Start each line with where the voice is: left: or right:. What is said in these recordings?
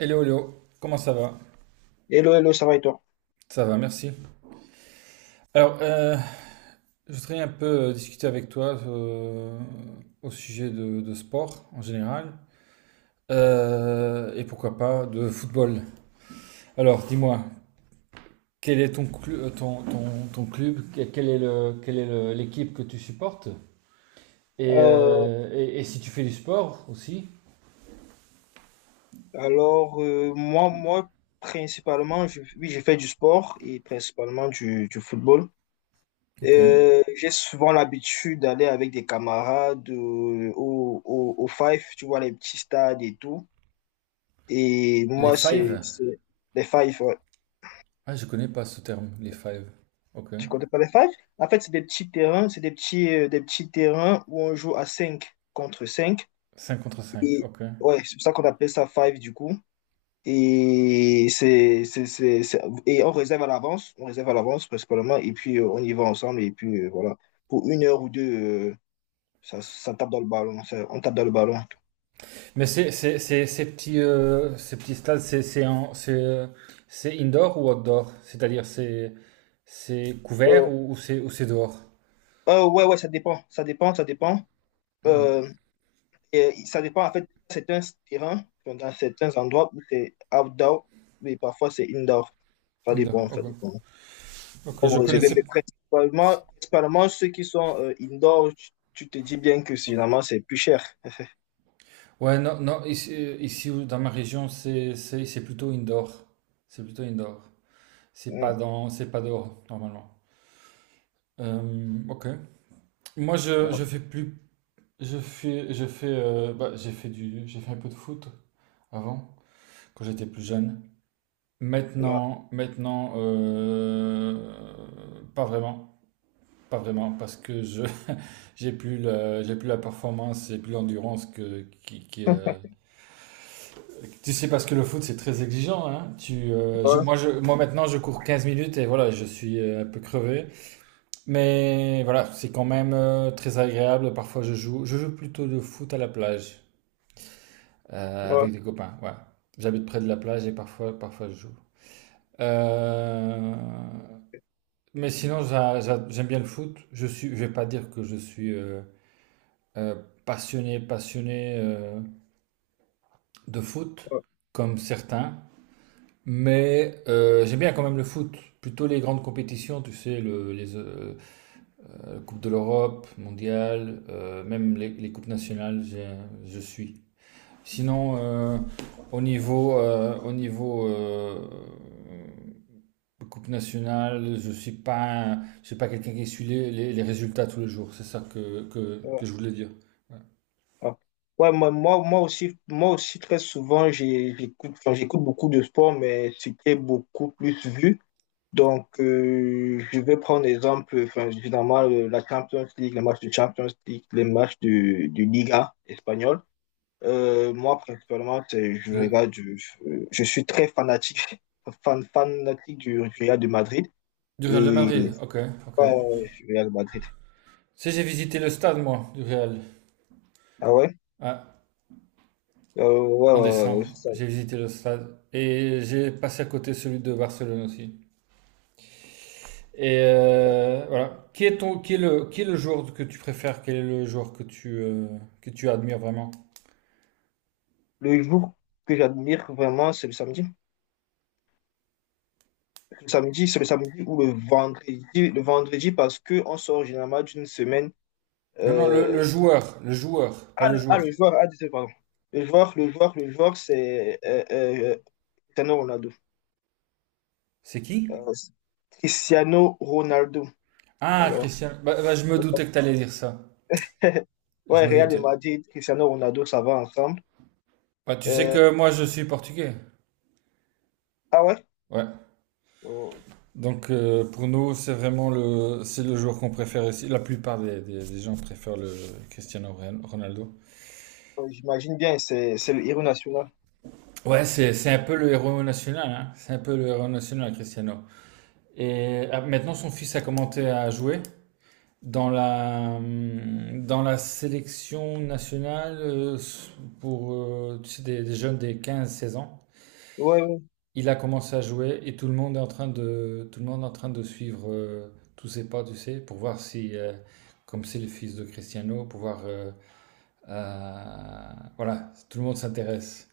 right: Hello, comment ça va?
left: Hello, hello, ça va et toi?
right: Ça va, merci. Alors, je voudrais un peu discuter avec toi, au sujet de sport en général, et pourquoi pas de football. Alors, dis-moi, quel est ton club? Quelle est l'équipe que tu supportes? Et,
left: Euh,
right: euh, et, et si tu fais du sport aussi?
left: alors, principalement, oui, j'ai fait du sport et principalement du football.
right: Ok.
left: J'ai souvent l'habitude d'aller avec des camarades au Five, tu vois, les petits stades et tout. Et
right: Les
left: moi,
right: five?
left: c'est les Five, ouais.
right: Ah, je connais pas ce terme, les five. Ok.
left: Tu connais pas les Five? En fait, c'est des petits terrains, c'est des petits terrains où on joue à 5 contre cinq.
right: 5 contre 5.
left: Et
right: Ok.
left: ouais, c'est pour ça qu'on appelle ça Five du coup. Et et on réserve à l'avance, on réserve à l'avance principalement, et puis on y va ensemble, et puis voilà. Pour une heure ou deux, euh, ça tape dans le ballon, ça- on tape dans le ballon.
right: Mais ces petits stades, c'est indoor ou outdoor? C'est-à-dire, c'est couvert
left: Euh,
right: ou, c'est dehors?
left: ouais, ouais, ça dépend, ça dépend, ça dépend.
right: Mhm.
left: Euh, et ça dépend, en fait, certains terrains, enfin, dans certains endroits où c'est outdoor, mais parfois c'est indoor. Ça
right: Indoor,
left: dépend, ça
right: ok.
left: dépend.
right: Ok, je
left: Comme réservé,
right: connaissais.
left: mais principalement, principalement ceux qui sont indoor, tu te dis bien que finalement c'est plus cher.
right: Ouais, non, non, ici, dans ma région, c'est plutôt indoor. C'est plutôt indoor.
left: Mm.
right: C'est pas dehors, normalement. Ok. Moi, je fais plus, bah, j'ai fait un peu de foot avant, quand j'étais plus jeune.
left: Ouais,
right: Maintenant, pas vraiment, pas vraiment, parce que je j'ai plus la performance, j'ai plus l'endurance. Tu sais parce que le foot c'est très exigeant, hein. Tu,
left: ouais,
right: je, moi maintenant je cours 15 minutes et voilà, je suis, un peu crevé, mais voilà, c'est quand même, très agréable. Parfois je joue plutôt de foot à la plage,
left: ouais,
right: avec des copains. Ouais, j'habite près de la plage et parfois je joue. Euh, Mais sinon, j'aime bien le foot. Je suis, je vais pas dire que je suis, euh, passionné de foot,
left: ouais,
right: comme certains. Mais j'aime bien quand même le foot. Plutôt les grandes compétitions, tu sais, les Coupe de l'Europe, Mondiale, même les Coupes nationales, je suis. Sinon, au niveau, Coupe nationale, je suis pas quelqu'un qui suit les résultats tous les jours. C'est ça que, que,
left: ouais,
right: que je voulais dire. Ouais.
left: ouais. Ouais, moi aussi, très souvent, j'écoute, enfin, j'écoute beaucoup de sport, mais c'était beaucoup plus vu. Donc, je vais prendre exemple, enfin, évidemment, la Champions League, les matchs de Champions League, les matchs de Liga espagnole. Moi, principalement, je regarde,
right: Le,
left: je suis très fanatique du Real de Madrid.
right: du Real de
left: Et, ouais,
right: Madrid, ok, ok.
left: ouais, ouais, je suis Real de Madrid.
right: Si j'ai visité le stade, moi, du Real.
left: Ah ouais?
right: Ah,
left: Ouais,
right: en
left: ouais, ouais,
right: décembre,
left: ouais.
right: j'ai visité le stade et j'ai passé à côté celui de Barcelone aussi. Et voilà. Qui est le joueur que tu préfères? Quel est le joueur que tu admires vraiment?
left: Le jour que j'admire vraiment, c'est le samedi. Le samedi, c'est le samedi ou le vendredi. Le vendredi, parce qu'on sort généralement d'une semaine.
right: Non, non,
left: euh,
right: le joueur, pas le
left: Ah,
right: jour.
left: le joueur, ah, désolé, pardon. Le joueur, c'est Cristiano Ronaldo.
right: C'est qui?
left: Euh, Cristiano Ronaldo.
right: Ah,
left: Alors,
right: Christian, bah, bah, je me doutais que t'allais dire ça. Je
left: ouais,
right: me
left: Real de
right: doutais.
left: Madrid, Cristiano Ronaldo, ça va ensemble.
right: Bah, tu sais
left: Euh,
right: que moi, je suis portugais.
left: ah ouais?
right: Ouais.
left: Oh,
right: Donc, pour nous, c'est le joueur qu'on préfère ici. La plupart des gens préfèrent le Ronaldo.
left: oh, j'imagine bien, c'est le héros national.
right: Ouais, c'est un peu le héros national, hein. C'est un peu le héros national, Cristiano. Et ah, maintenant, son fils a commencé à jouer dans dans la sélection nationale, pour tu sais, des jeunes des 15, 16 ans.
left: Ouais, ouais.
right: Il a commencé à jouer et tout le monde est en train de suivre, tous ses pas, tu sais, pour voir si, comme c'est le fils de Cristiano, pour voir, voilà, tout le monde s'intéresse.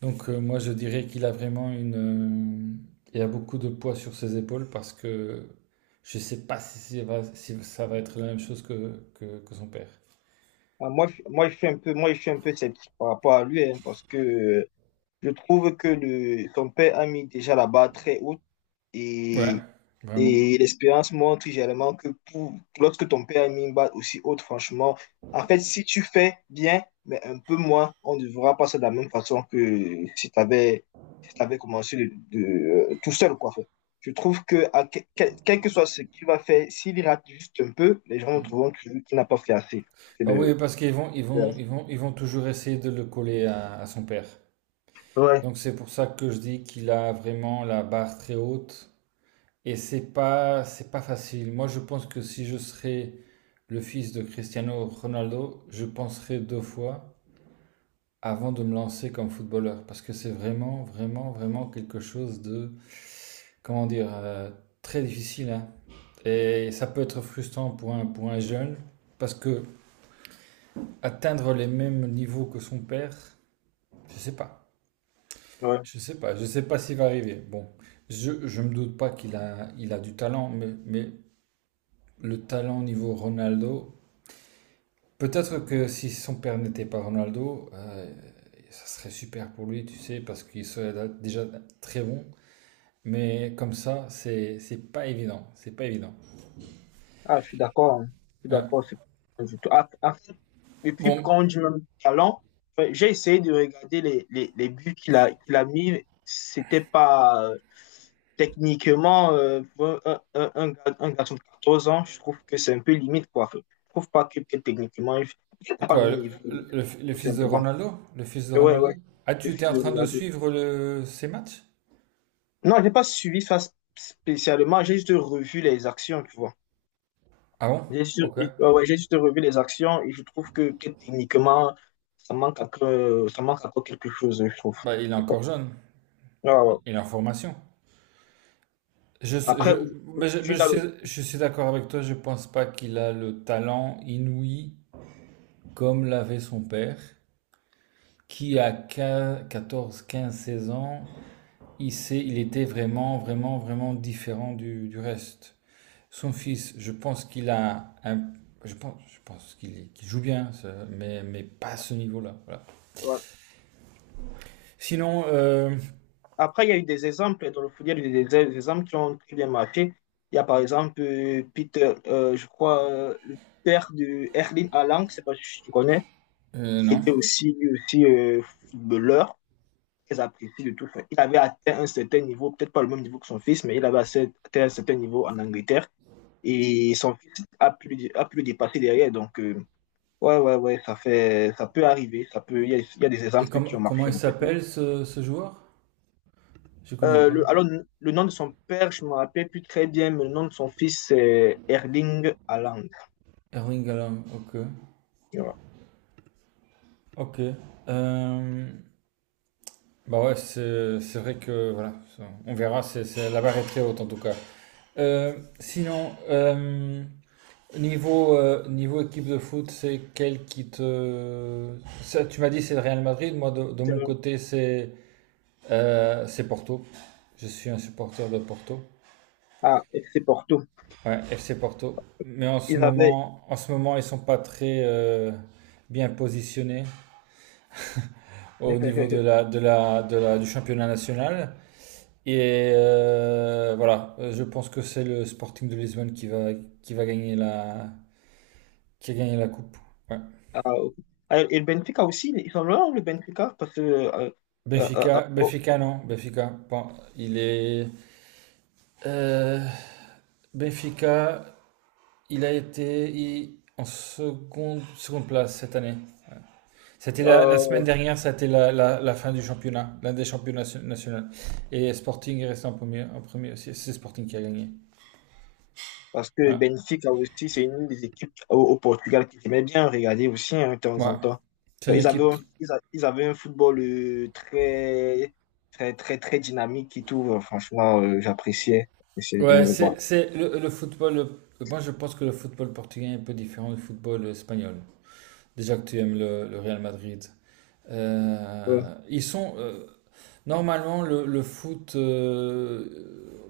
right: Donc, moi je dirais qu'il a vraiment une, il a beaucoup de poids sur ses épaules parce que je sais pas si, si ça va être la même chose que, que son père.
left: Ah, je suis un peu sceptique par rapport à lui, hein, parce que je trouve que le, son père a mis déjà la barre très haute,
right: Ouais,
left: et,
right: vraiment.
left: et l'expérience montre également que pour, lorsque ton père a mis une barre aussi haute, franchement, en fait, si tu fais bien, mais un peu moins, on ne verra pas ça de la même façon que si tu avais, si t'avais commencé tout seul, quoi. Je trouve que, quel que soit ce qu'il va faire, s'il rate juste un peu, les gens
right: Mm.
left: trouveront toujours qu'il n'a pas fait assez. C'est
right: Bah oui,
left: le,
right: parce qu'ils vont, ils vont toujours essayer de le coller à son père.
left: ouais,
right: Donc c'est pour ça que je dis qu'il a vraiment la barre très haute et c'est pas facile. Moi je pense que si je serais le fils de Cristiano Ronaldo, je penserais deux fois avant de me lancer comme footballeur parce que c'est vraiment, vraiment, vraiment quelque chose de, comment dire, très difficile, hein. Et ça peut être frustrant pour un jeune, parce que atteindre les mêmes niveaux que son père, je sais pas.
left: ouais.
right: Je sais pas, je sais pas s'il va arriver. Bon, je me doute pas qu'il a, il a du talent, mais le talent au niveau Ronaldo, peut-être que si son père n'était pas Ronaldo, ça serait super pour lui, tu sais, parce qu'il serait déjà très bon. Mais comme ça, c'est pas évident, c'est pas évident.
left: Ah, je suis d'accord, hein. Je suis
right: Ouais.
left: d'accord. C'est pas du tout. Ah, ah, depuis
right: Bon,
left: quand on dit même talent, enfin, j'ai essayé de regarder les buts qu'il a mis. C'était pas techniquement pour un garçon de 14 ans. Je trouve que c'est un peu limite, quoi. Je trouve pas que, que techniquement, il n'a pas le
right: quoi,
left: même niveau,
right: le
left: tout
right: fils de
left: simplement.
right: Ronaldo? Le fils de
left: Mais ouais,
right: Ronaldo?
left: ouais.
right: Ah, tu
left: Je
right: étais
left: suis
right: en
left: de
right: train de
left: regarder.
right: suivre le, ses matchs?
left: Non, j'ai pas suivi ça spécialement. J'ai juste revu les actions, tu vois.
right: Ah bon? Ok.
left: Ouais, ouais, j'ai juste revu les actions et je trouve que techniquement, ça manque encore quelque chose, je trouve.
right: Bah, il est
left: Je sais pas.
right: encore jeune,
left: Ouais, ouais.
right: il est en formation. Je,
left: Après,
right: je,
left: au-
right: mais je, mais
left: aujourd'hui,
right: je suis d'accord avec toi, je pense pas qu'il a le talent inouï comme l'avait son père, qui à 15, 14, 15, 16 ans, il sait, il était vraiment, vraiment, vraiment différent du reste. Son fils, je pense qu'il a un, je pense qu'il joue bien, ça, mais pas à ce niveau-là. Voilà.
left: ouais.
right: Sinon,
left: Après, il y a eu des exemples dans le foot, il y a eu des exemples qui ont très bien marché. Il y a par exemple Peter, je crois, le père de Erling Haaland, je sais pas si tu connais, qui
right: non.
left: était aussi, lui aussi footballeur, très apprécié de tout. Enfin, il avait atteint un certain niveau, peut-être pas le même niveau que son fils, mais il avait atteint un certain niveau en Angleterre, et son fils a pu, a pu le dépasser derrière. Donc, ouais, ouais, ouais, ça peut arriver. Ça peut, il y a des
right: Et
left: exemples qui ont
right: comment
left: marché,
right: il
left: en fait.
right: s'appelle ce joueur? Je connais pas.
left: Alors, le nom de son père, je me rappelle plus très bien, mais le nom de son fils, c'est Erling Haaland.
right: Erling Haaland, ok.
left: Tu vois.
right: Ok. Euh, bah ouais, c'est vrai que voilà, on verra. La barre est très haute en tout cas. Sinon, niveau niveau équipe de foot, c'est quelle qui te ça, tu m'as dit c'est le Real Madrid. Moi de
left: C'est
right: mon
left: le-
right: côté c'est, c'est Porto. Je suis un supporter de Porto.
left: Ah, c'est Porto.
right: Ouais, FC Porto. Mais
left: Ils avaient.
right: en ce moment, ils sont pas très, bien positionnés au niveau du championnat national. Et voilà. Je pense que c'est le Sporting de Lisbonne qui va gagner la, qui a gagné la coupe. Ouais.
left: Ah, ok. Ah, et le Benfica aussi, ils sont là, le Benfica, parce que.
right: Benfica,
left: Oh,
right: Benfica non, Benfica. Bon, il est, euh, Benfica, il a été en seconde place cette année. C'était la semaine
left: euh,
right: dernière, c'était la fin du championnat, l'un des championnats nationaux. Et Sporting est resté en premier aussi. C'est Sporting qui a gagné.
left: parce que
right: Voilà.
left: Benfica aussi, c'est une des équipes au, au Portugal que j'aimais bien regarder aussi hein, de temps
right: Ouais.
left: en temps.
right: C'est
left: Enfin,
right: une
left: ils avaient
right: équipe.
left: un, ils avaient un football très dynamique et tout. Franchement, j'appréciais. J'appréciais bien
right: Ouais,
left: le voir.
right: le football. Moi, je pense que le football portugais est un peu différent du football espagnol. Déjà que tu aimes le Real Madrid.
left: Euh,
right: Ils sont, le foot,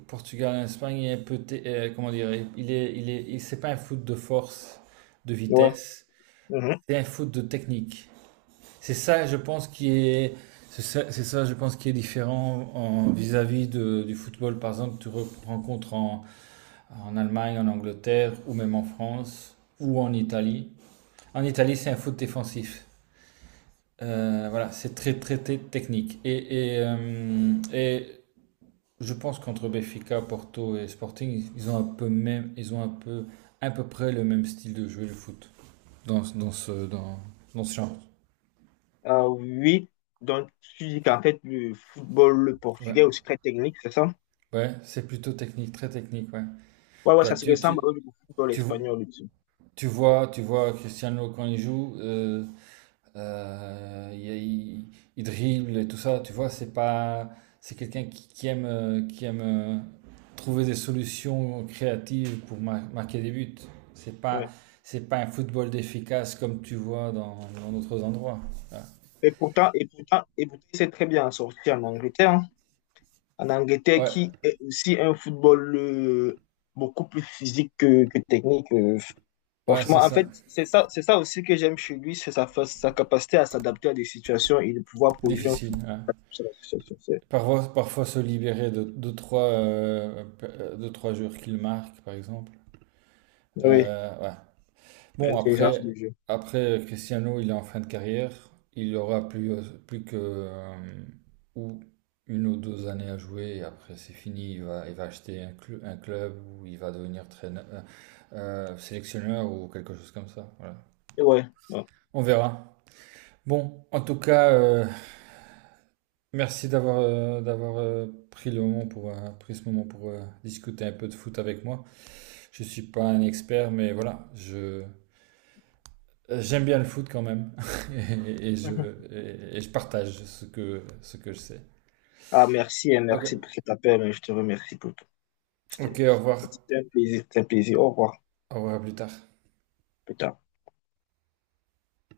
right: Portugal-Espagne est un peu. Comment dire? C'est pas un foot de force, de
left: ouais.
right: vitesse.
left: Mhm.
right: C'est un foot de technique. C'est ça, je pense, qui est. C'est ça, je pense, qui est différent en, vis-à-vis du football, par exemple, que tu rencontres en en Allemagne, en Angleterre, ou même en France, ou en Italie. En Italie, c'est un foot défensif. Voilà, c'est très, très, très technique. Et je pense qu'entre Benfica, Porto et Sporting, ils ont un peu, à peu près le même style de jouer le foot dans, dans ce, dans, dans ce genre.
left: Ah oui. Donc, tu dis qu'en fait, le football
right: Ouais,
left: portugais est aussi très technique, c'est ça?
right: ouais, c'est plutôt technique, très technique. Ouais.
left: Ouais, ouais,
right: Toi,
left: ça se
right: tu,
left: ressemble
right: tu,
left: au football
right: tu,
left: espagnol aussi.
right: tu vois Cristiano quand il joue. Il dribble et tout ça, tu vois, c'est pas, c'est quelqu'un qui aime, qui aime, trouver des solutions créatives pour marquer des buts. C'est pas,
left: Ouais.
right: c'est pas un football d'efficace comme tu vois dans d'autres endroits. Ah.
left: Et pourtant, c'est très bien sorti en Angleterre, hein. En Angleterre,
right: Ouais,
left: qui est aussi un football beaucoup plus physique que technique.
right: ouais, c'est
left: Franchement, en
right: ça.
left: fait, c'est ça aussi que j'aime chez lui, c'est sa capacité à s'adapter à des situations et de pouvoir produire un
right: Difficile,
left: football
right: ouais.
left: sur la situation.
right: Parfois, parfois se libérer de deux trois, deux, trois joueurs qu'il marque, par exemple.
left: Oui,
right: Ouais. Bon,
left: l'intelligence
right: après,
left: du jeu.
right: après Cristiano, il est en fin de carrière. Il aura plus, plus que ou une ou deux années à jouer. Et après, c'est fini. Il va acheter un, un club ou il va devenir traîneur, sélectionneur ou quelque chose comme ça. Voilà.
left: Et ouais, ouais.
right: On verra. Bon, en tout cas, merci d'avoir, pris ce moment pour, discuter un peu de foot avec moi. Je suis pas un expert, mais voilà, je. J'aime bien le foot quand même. et, et je,
left: Mhm.
right: et je partage ce ce que je sais.
left: Ah, merci, et
right: Ok,
left: merci pour cet appel. Hein, je te remercie pour tout.
right: ok,
left: C'était
right: au revoir.
left: C'était un plaisir, c'était un plaisir. Au revoir.
right: Au revoir, à plus tard.
left: Plus tard.